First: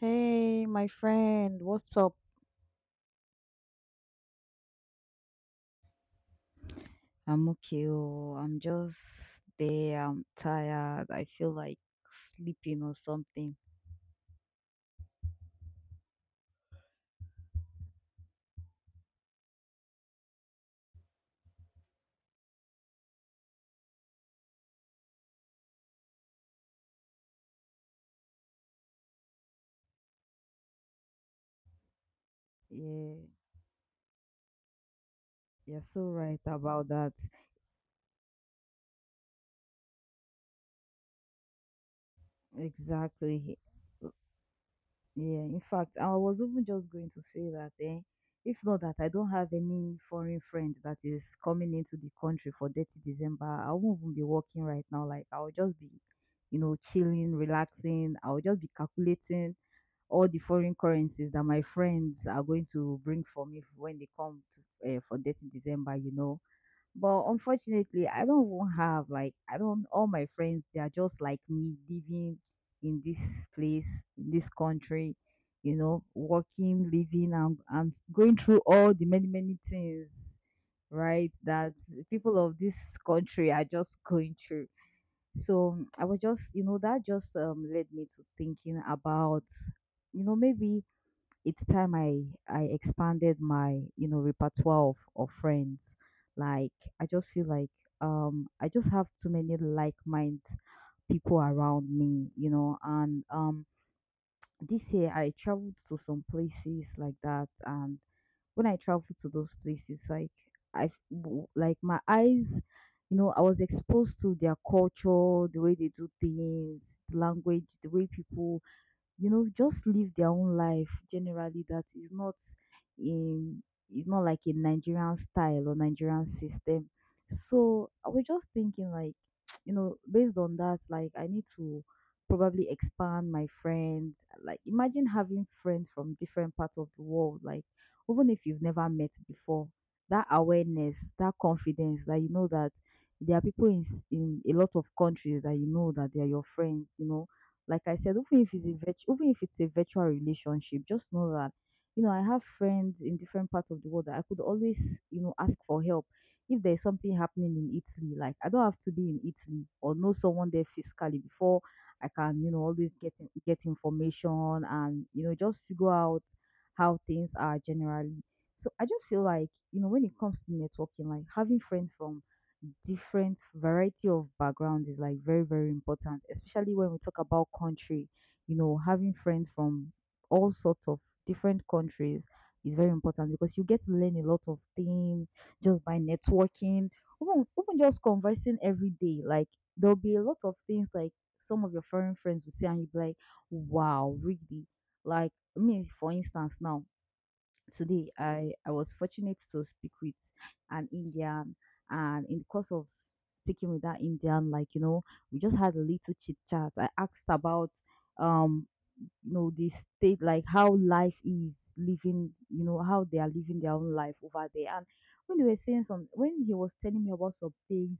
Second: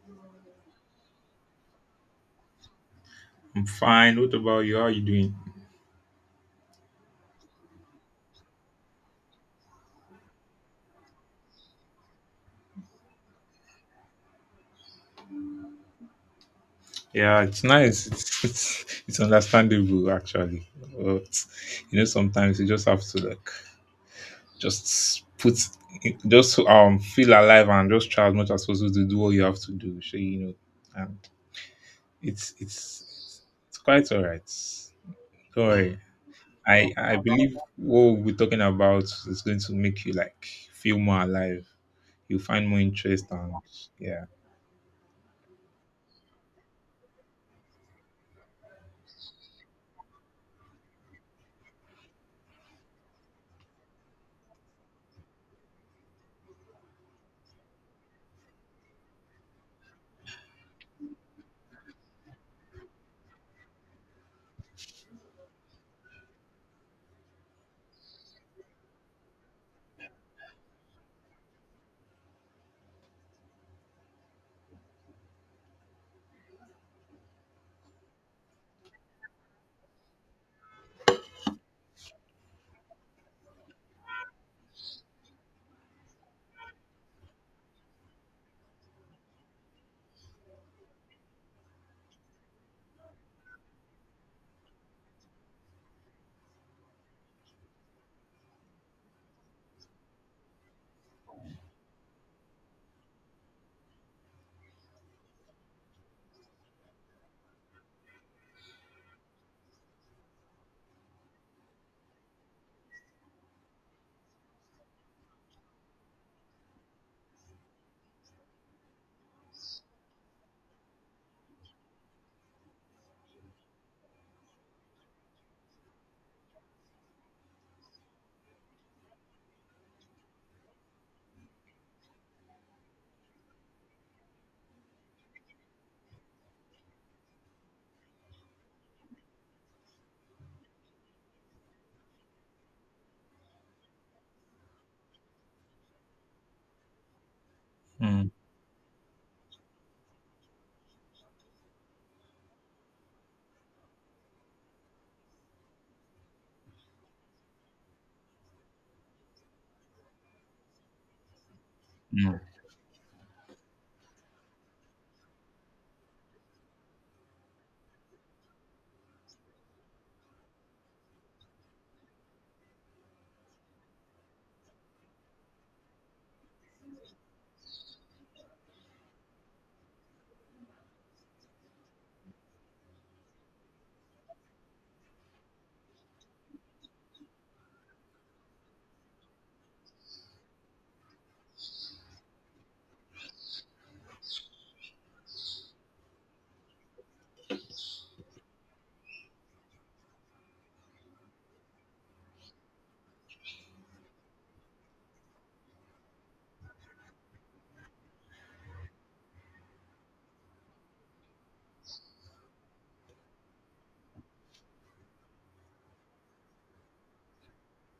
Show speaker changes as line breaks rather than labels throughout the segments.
Hey, my friend, what's up?
I'm fine. What about you? How are you doing?
I'm okay. Oh, I'm just there. I'm tired. I feel like sleeping or something.
Yeah, it's nice. It's understandable actually. But sometimes you just have to like just put just feel alive and just try as much as possible to do what you have to do. So and it's
Yeah,
it's it's quite alright. Don't
you're
worry.
so right about
I
that.
I believe what we're talking about is going to make you like feel more alive. You'll find more interest and
Exactly. Uh,
yeah.
Yeah, in fact, I was even just going to say that, if not that I don't have any foreign friend that is coming into the country for 30 December, I won't even be working right now. Like, I'll just be, chilling, relaxing. I'll just be calculating all the foreign currencies that my friends are going to bring for me when they come to, for 30 December. But unfortunately, I don't even have like I don't all my friends they are just like me living in this place, in this country, working, living and going through all the many many things, right? That people of this country are just going through. So I was just, that just led me to thinking about you know maybe it's time I expanded my you know repertoire of friends. Like I just feel like I just have too many like minded people around me, and this year I traveled to some places like that, and when I traveled to those places like like my eyes, you know, I was exposed to their culture, the way they do things, the language, the way people, you know, just live their own life generally that is not in is not like a Nigerian style or Nigerian system. So I was just thinking like, you know, based on that, like I need to probably expand my friends. Like imagine having friends from different parts of the world, like even if you've never met before, that awareness, that confidence that you know that there are people in a lot of countries that you know that they are your friends, you know, like I said,
Mm,
even if it's a even if it's a virtual relationship, just know that you know I have friends in different parts of the world that I could always, you know, ask for help if there's something happening in Italy. Like I don't have to be in Italy or know someone there physically before I
mm.
can, you know, always get information and, you know, just figure out how things are generally. So I just feel like, you know, when it comes to networking, like having friends from different variety of backgrounds is like very very important, especially when we talk about country, you know, having friends from all sorts of different countries is very important because you get to learn a lot of things just by networking, even, even just conversing every day. Like there'll be a lot of things like some of your foreign friends will say and you'll be like wow really, like me for instance, now today I was fortunate to speak with an indian, and in the course of speaking with that indian, like, you know, we just had a little chit chat. I asked about um you know the state, like how life is living, you know, how they are living their own life over there, and when they were saying some when he was telling me about some things,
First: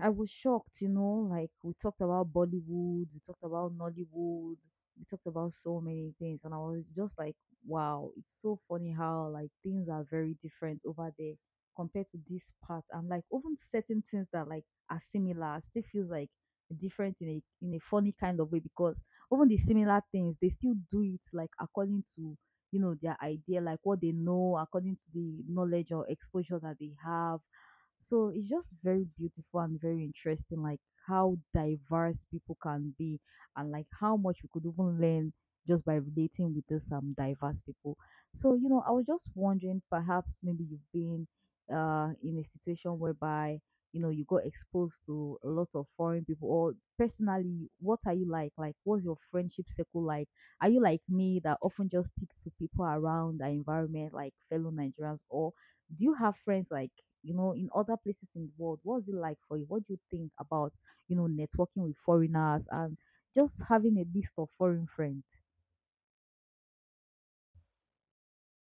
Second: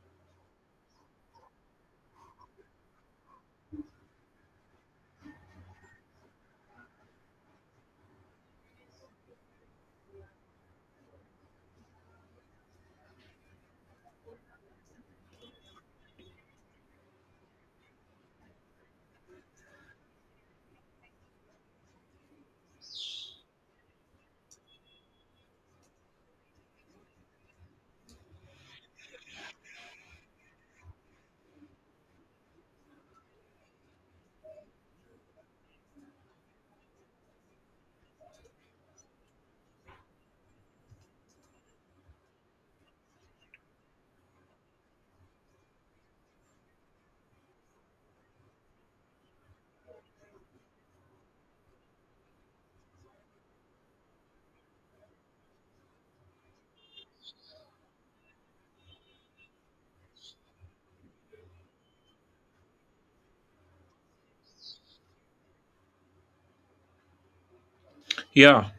I was shocked, you know, like we talked about Bollywood, we talked about Nollywood, we talked about so many things, and I was just like, wow, it's so funny how like things are very different over there compared to this part, and like even certain things that like are similar still feels like different in a funny kind of way, because even the similar things they still do it like according to, you know, their idea, like what they know according to the knowledge or exposure that they have. So it's just very beautiful and very interesting, like how diverse people can be and like how much we could even learn just by relating with this diverse people. So, I was just wondering perhaps maybe you've been in a situation whereby, you know, you got exposed to a lot of foreign people. Or personally, what are you like what's your friendship circle like? Are you like me that often just stick to people around the environment, like fellow nigerians, or do you have friends like, you know, in other places in the world? What's it like for you? What do you think about, networking with foreigners and just having a list of foreign friends?
Yeah,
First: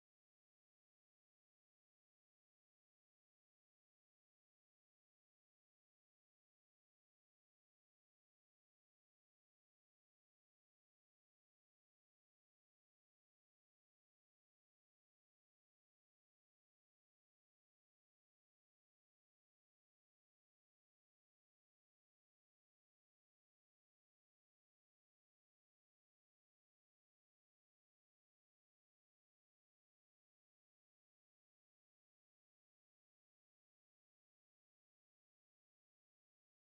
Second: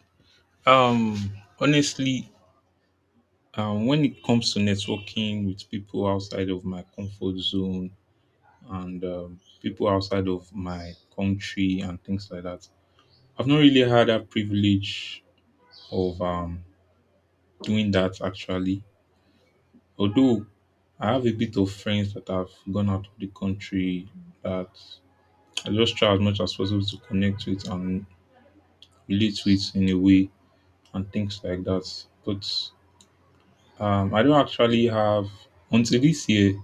Um, honestly, when it comes to networking with people outside of my comfort zone and people outside of my country and things like that, I've not really had that privilege of doing that actually. Although I have a bit of friends that have gone out of the country that I just try as much as possible to connect with and relate with in a way and things like that. But I don't actually have until this year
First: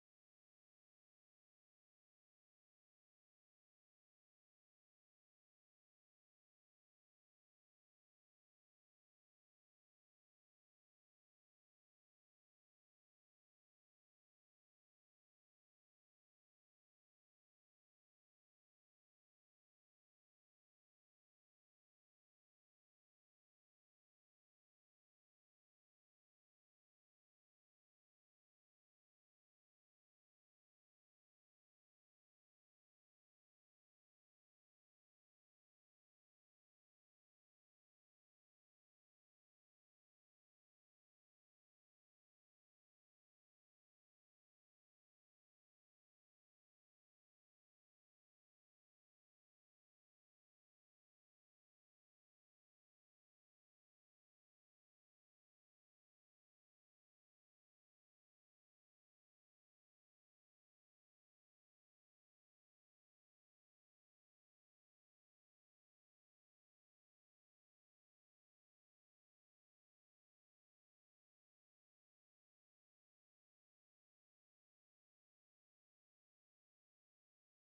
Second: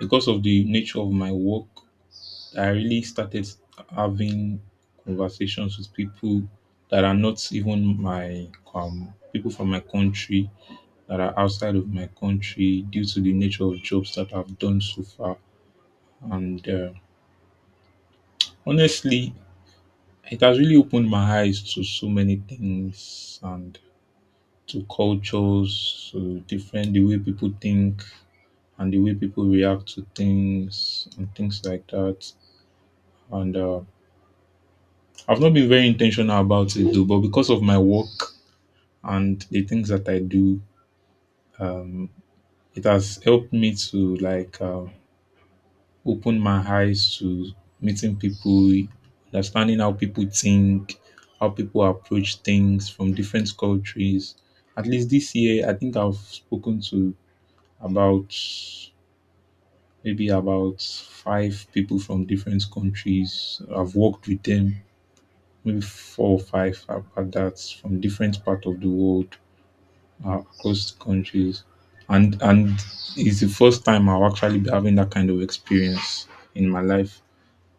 because of the nature of my work. I really started having conversations with people that are not even my people from my country that are outside of my country due to the nature of jobs that I've done so far. And honestly, it has really opened my eyes to so many things and to cultures, to different the way people think and the way people react to things and things like that. And I've not been very intentional about it though, but because of my work and the things that I do, um, it has helped me to like open my eyes to meeting people, understanding how people think, how people approach things from different cultures. At least this year, I think I've spoken to about maybe about five people from different countries. I've worked with them, maybe four or five at that from different part of the world, across the countries. And it's the first time I'll actually be having that kind of experience in my life.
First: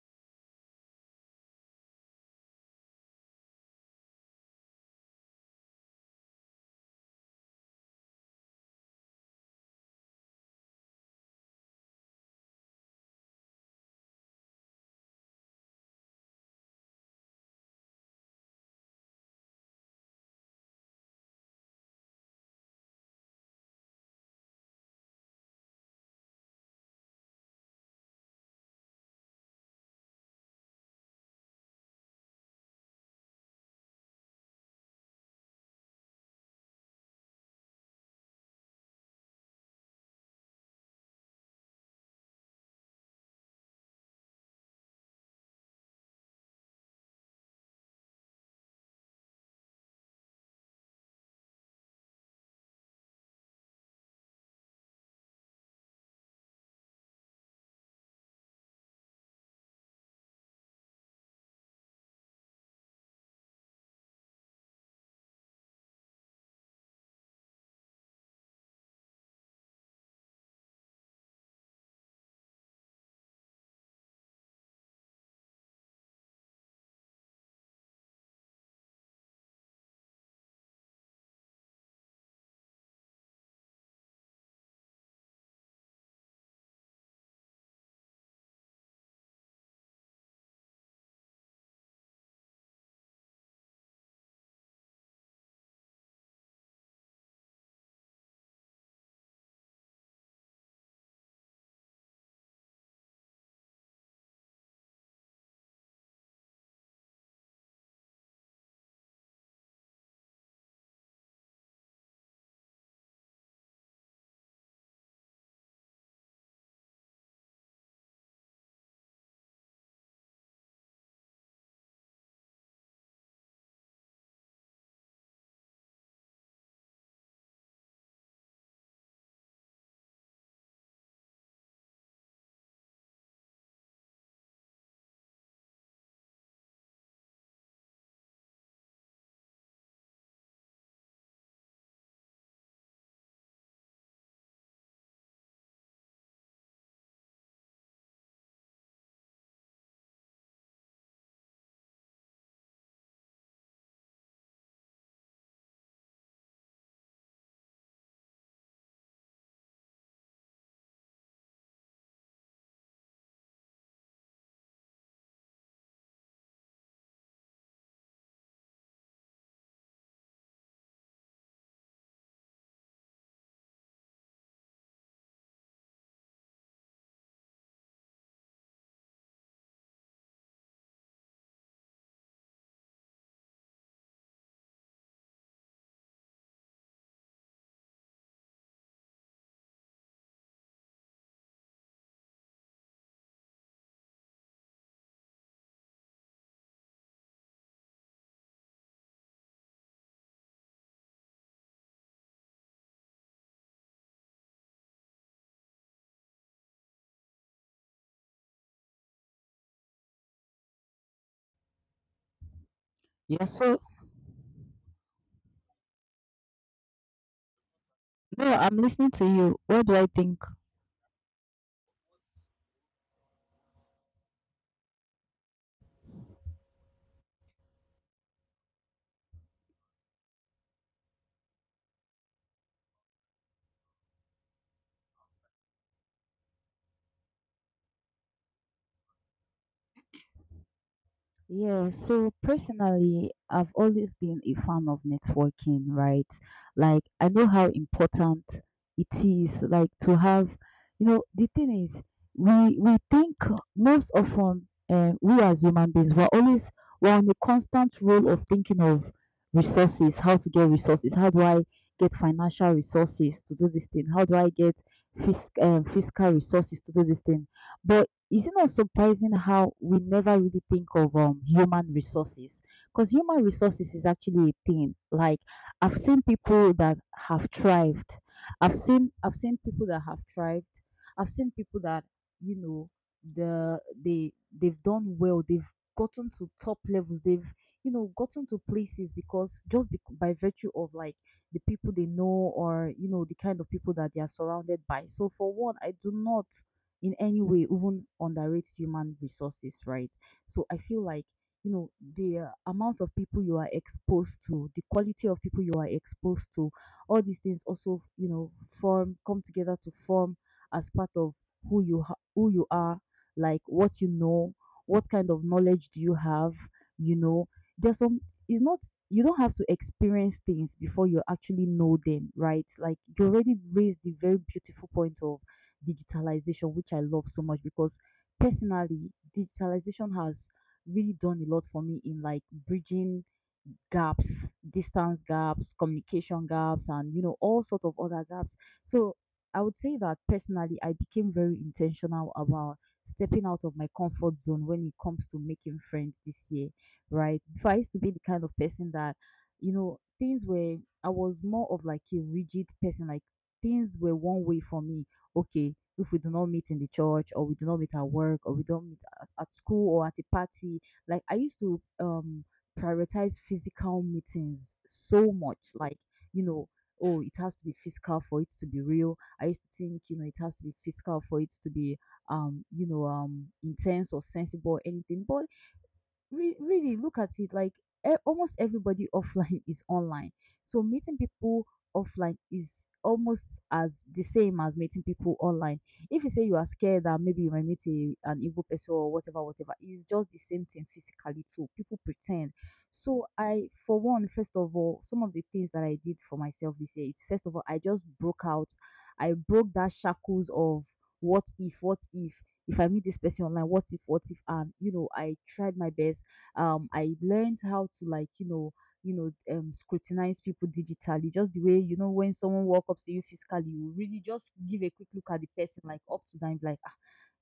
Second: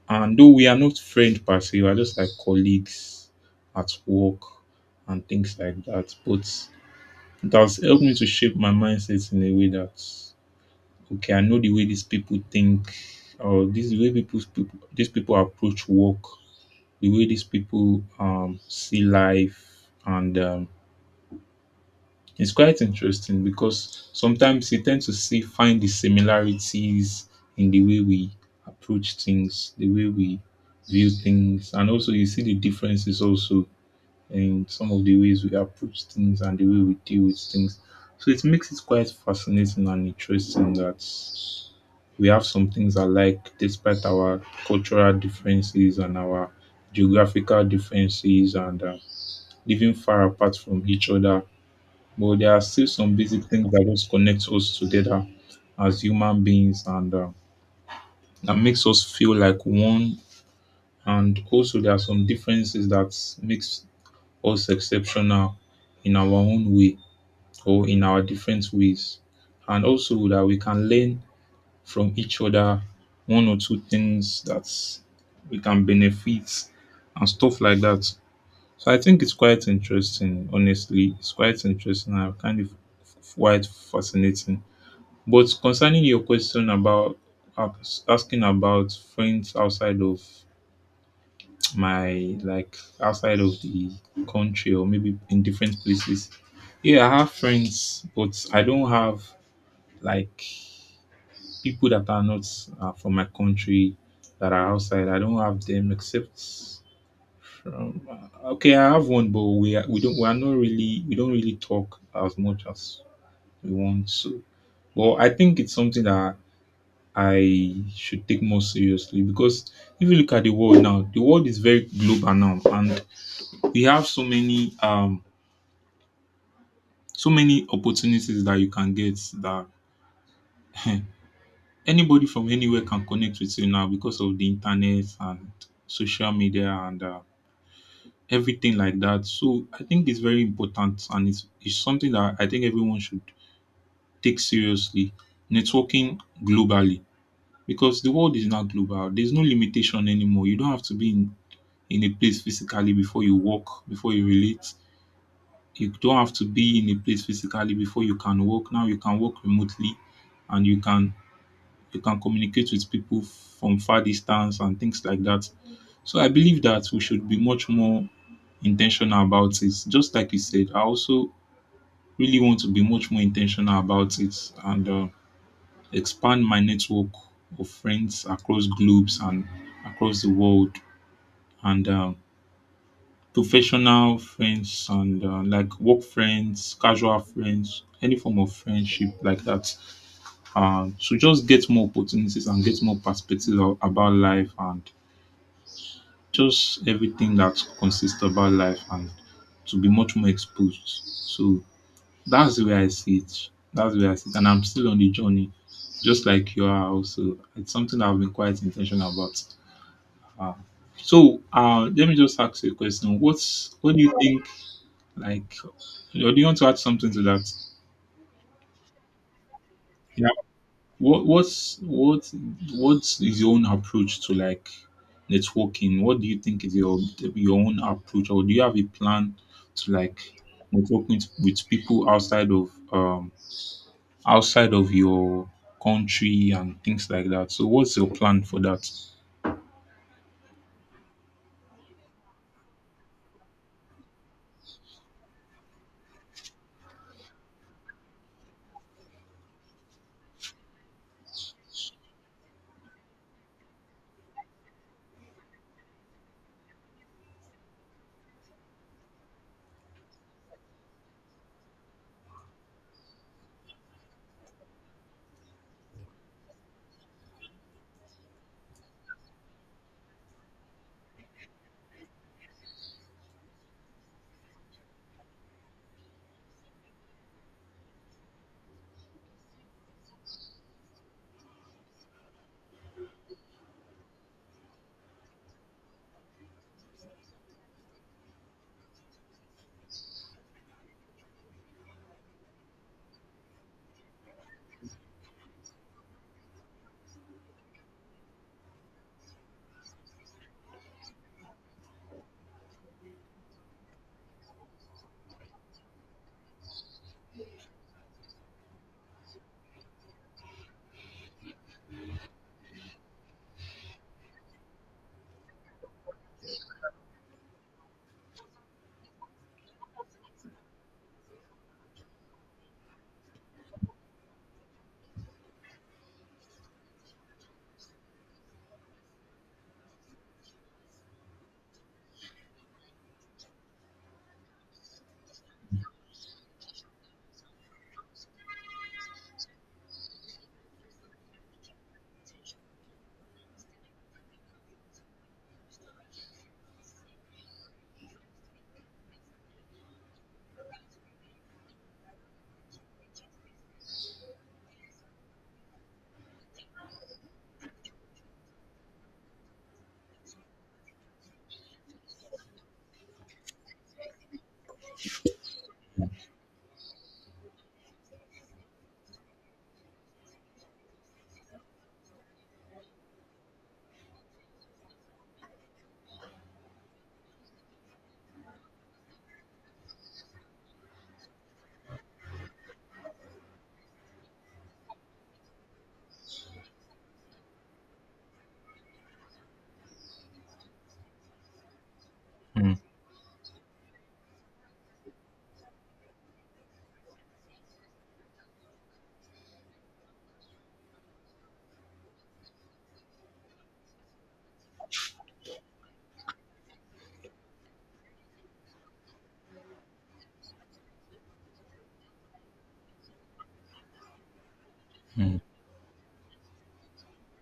And though we are not friends per se, we're just like colleagues at work and things like that. But it has helped me to shape my mindset in a way that okay, I know the way these people think, or this the way people, people these people approach work, the way these people see life, and it's quite interesting because sometimes you tend to see find the similarities in the way we approach things, the way we view things, and also you see the differences also in some of the ways we approach things and the way we deal with things. So it makes it quite fascinating and interesting that we have some things alike despite our cultural differences and our geographical differences and living far apart from each other. But there are still some basic things that just connect us together as human beings and that makes us feel like one. And also, there are some differences that makes us exceptional in our own way or in our different ways. And also that we can learn from each other, one or two things that we can benefit and stuff like that. So I think it's quite interesting, honestly. It's quite interesting and kind of quite fascinating. But concerning your question about asking about friends outside of my like outside of the country or maybe in different places. Yeah, I have friends, but I don't have like people that are not from my country that are outside. I don't have them except from okay. I have one, but we are, we don't we are not really we don't really talk as much as we want to. Well, I think it's something that I should take more seriously because if you look at the world now, the world is very global now, and we have so many so many opportunities that you can get that Anybody from anywhere can connect with you now because of the internet and social media and everything like that. So I think it's very important and it's something that I think everyone should take seriously. Networking globally because the world is now global. There's no limitation anymore. You don't have to be in a place physically before you walk, before you relate. You don't have to be in a place physically before you can work. Now you can work remotely and you can communicate with people from far distance and things like that. So I believe that we should be much more intentional about it. Just like you said, I also really want to be much more intentional about it and expand my network of friends across globes and across the world and professional friends and like work friends, casual friends, any form of friendship like that. So just get more opportunities and get more perspective about life and just everything that consists about life and to be much more exposed. So that's the way I see it. That's the way I see it. And I'm still on the journey, just like you are also. It's something that I've been quite intentional about. Uh, so let me just ask you a question.
Yeah, so
What do you think like or do you want to add something to that?
no, I'm listening to you. What do I think?
What what's what what's your own approach to like networking? What do you think is your own approach, or do you have a plan to like networking with people outside of your country and things like that? So what's your plan for that?
Yeah, so personally, I've always been a fan of networking, right? Like, I know how important it is, like, to have, the thing is, we think most often, we as human beings, we're always we're on a constant role of thinking of resources, how to get resources, how do I get financial resources to do this thing, how do I get fiscal resources to do this thing, but is it not surprising how we never really think of human resources? Because human resources is actually a thing. Like I've seen people that have thrived. I've seen people that have thrived. I've seen people that you know they've done well. They've gotten to top levels. They've, you know, gotten to places because just bec by virtue of like the people they know, or, you know, the kind of people that they are surrounded by. So for one, I do not in any way even underrates human resources, right? So I feel like, you know, the amount of people you are exposed to, the quality of people you are exposed to, all these things also, you know, form come together to form as part of who you are, like what you know, what kind of knowledge do you have, you know. There's some it's not you don't have to experience things before you actually know them, right? Like you already raised the very beautiful point of digitalization, which I love so much because personally, digitalization has really done a lot for me in like bridging gaps, distance gaps, communication gaps, and, you know, all sort of other gaps. So I would say that personally, I became very intentional about stepping out of my comfort zone when it comes to making friends this year, right? Before I used to be the kind of person that, you know, things were, I was more of like a rigid person, like things were one way for me. Okay, if we do not meet in the church or we do not meet at work or we don't meet at school or at a party, like I used to prioritize physical meetings so much, like, you know, oh, it has to be physical for it to be real. I used to think, you know, it has to be physical for it to be you know, intense or sensible or anything. But really look at it like almost everybody offline is online, so meeting people offline is almost as the same as meeting people online. If you say you are scared that maybe you might meet a, an evil person or whatever whatever, it's just the same thing. Physically too people pretend,
Mm,
so I for one, first of all, some of the things that I did for myself this year is, first of all, I just broke out. I broke That shackles of what if, what if I meet this person online, what if, and you know, I tried my best. I learned how to like, you know, you know, scrutinize people digitally just the way, you know, when someone walk up to you physically, you really just give a quick look
mm,
at the person, like up to them like ah,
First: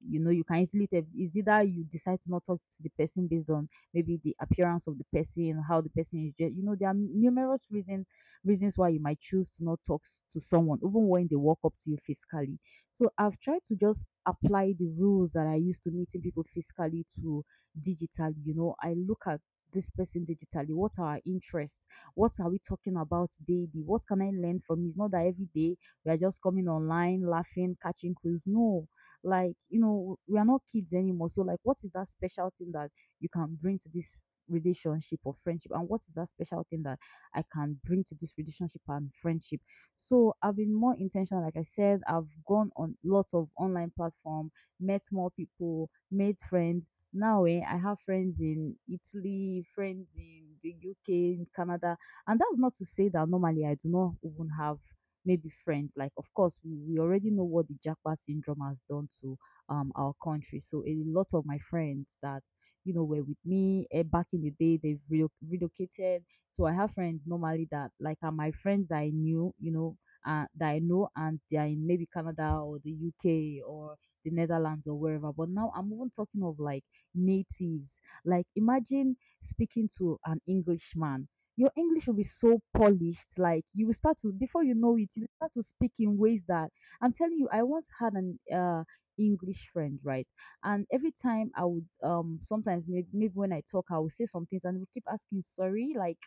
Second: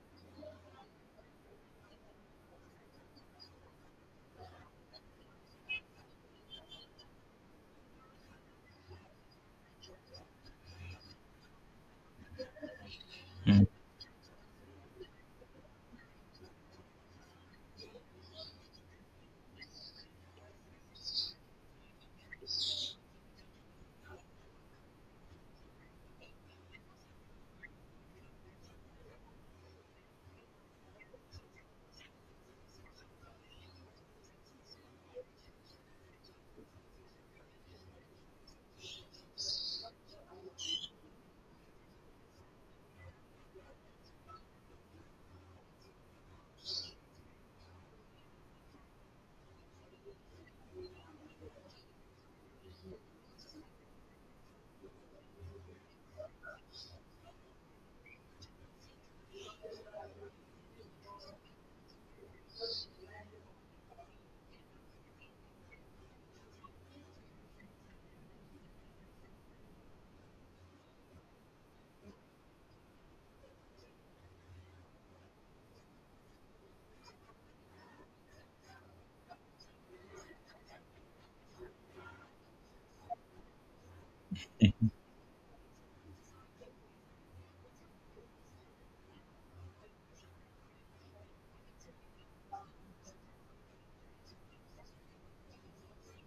you know, you can easily tell. Is either you decide to not talk to the person based on maybe the appearance of the person, how the person is you know, there are numerous reasons why you might choose to not talk to someone even when they walk up to you physically. So I've tried
mm,
to just apply the rules that I used to meeting people physically to digital. You know, I look at this person digitally, what are our interests, what are we talking about daily, what can I learn from you? It's not that every day we are just coming online laughing catching clues. No, like you know we are not kids anymore. So like, what is that special thing that you can bring to this relationship or friendship, and what is that special thing that I can bring to this relationship and friendship? So I've been more intentional. Like I said, I've gone on lots of online platform, met more people, made friends. Now I have friends in Italy, friends in the UK, in Canada. And that's not to say that normally I do not even have maybe friends. Like, of course, we already know what the Jackpot syndrome has done to our country. So a lot of my friends that you know were with me back in the day, they've relocated. So I have friends normally that like are my friends that I knew, you know, that I know, and they are in maybe Canada or the UK or the Netherlands or wherever. But now I'm even talking of like natives. Like imagine speaking to an Englishman. Your English will be so polished, like you will start to, before you know it, you will start to speak in ways that, I'm telling you, I once had an English friend, right? And every time I would sometimes maybe when I talk, I will say some things and we keep asking, sorry, like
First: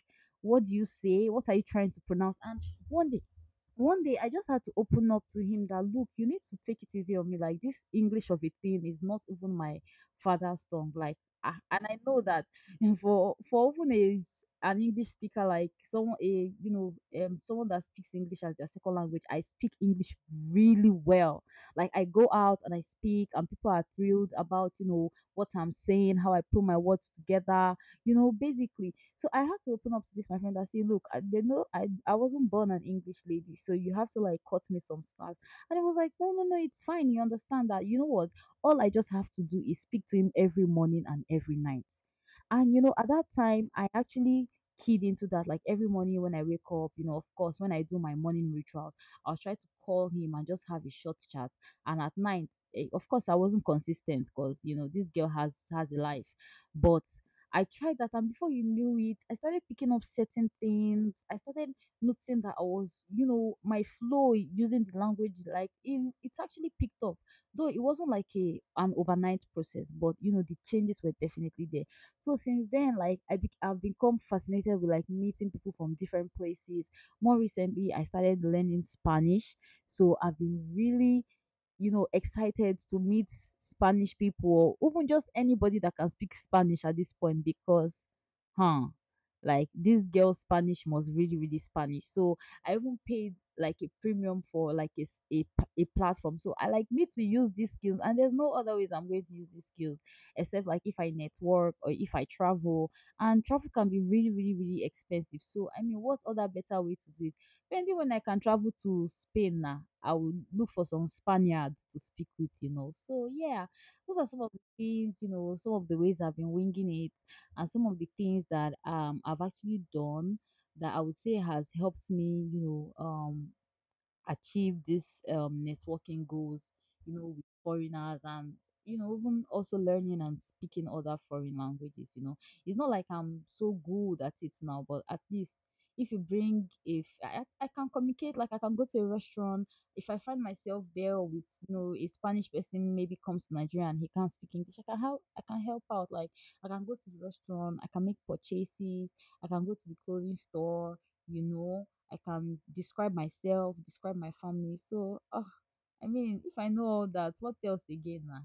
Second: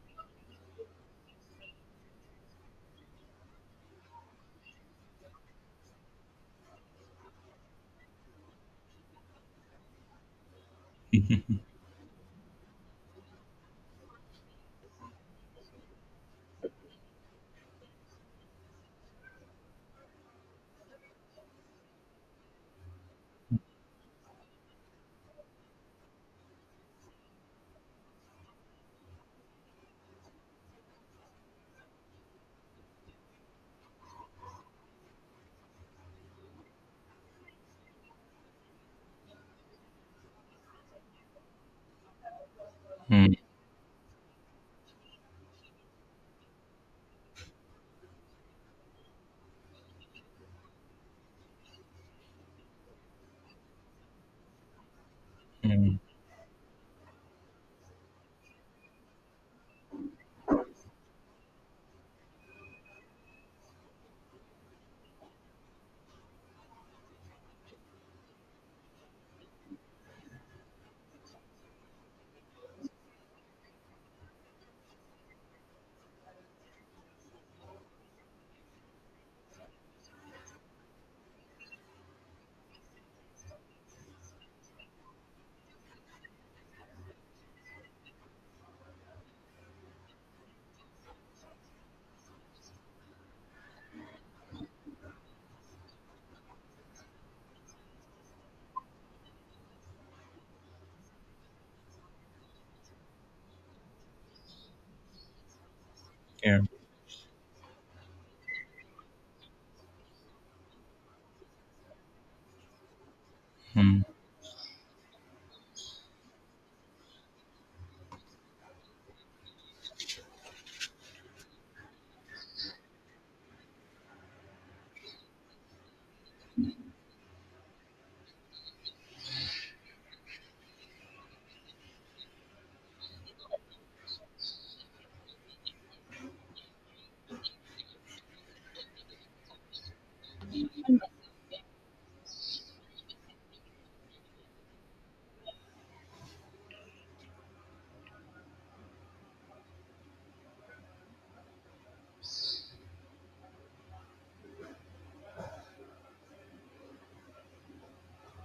what do you say? What are you trying to pronounce? And one day one day I just had to open up to him that look, you need to take it easy on me. Like, this English of a thing is not even my father's tongue. Like, ah, and I know that for even a an English speaker, like someone a you know someone that speaks English as their second language, I speak English really well. Like I go out and I speak, and people are thrilled about, you know, what I'm saying, how I put my words together, you know, basically. So I had to open up to this my friend and say, look, I, they know I wasn't born an English lady, so you have to like cut me some slack. And I was like, no, no, no, it's fine. You understand that? You know what? All I just have to do is speak to him every morning and every night. And you know, at that
mm,
time, I actually keyed into that. Like every morning when I wake up, you know, of course, when I do my morning rituals, I'll try to call him and just have a short chat. And at night, eh, of course, I wasn't consistent because you know this girl has
mm,
a life, but I tried that, and before you knew it, I started picking up certain things. I started noticing that I was, you know, my flow using the language, like, in it's actually picked up. Though it wasn't like a an overnight process, but you know, the changes were definitely there. So since then, like I've become fascinated with like meeting people from different places. More recently, I started learning Spanish, so I've been really, you know, excited to meet Spanish people or even just anybody that can speak Spanish at this point because, huh, like this girl's Spanish was really, really Spanish. So I even paid like a premium for like a, s- a, p- a platform. So I like me to use these skills and there's no other ways I'm going to use these skills except like if I network or if I travel, and travel can be really, really, really expensive. So I mean, what other
yeah.
better way to do it? Maybe when I can travel to Spain now, I will look for some Spaniards to speak with, you know. So yeah, those are some of the things, you know, some of the ways I've been winging it, and some of the things that I've actually done that I would say has helped me, know, um achieve these networking goals, you know, with foreigners and you know, even also learning and speaking other foreign languages. You know, it's not like I'm so good at it now, but at least if you bring if I, I can communicate. Like, I can go to a restaurant. If I find myself there with, you know, a Spanish person maybe comes to Nigeria and he can't speak English, I can help, I can help out. Like, I can go to the restaurant, I can make purchases, I can go to the clothing store, you know, I can describe myself, describe my family. So, oh, I mean, if I know all that, what else again? Na?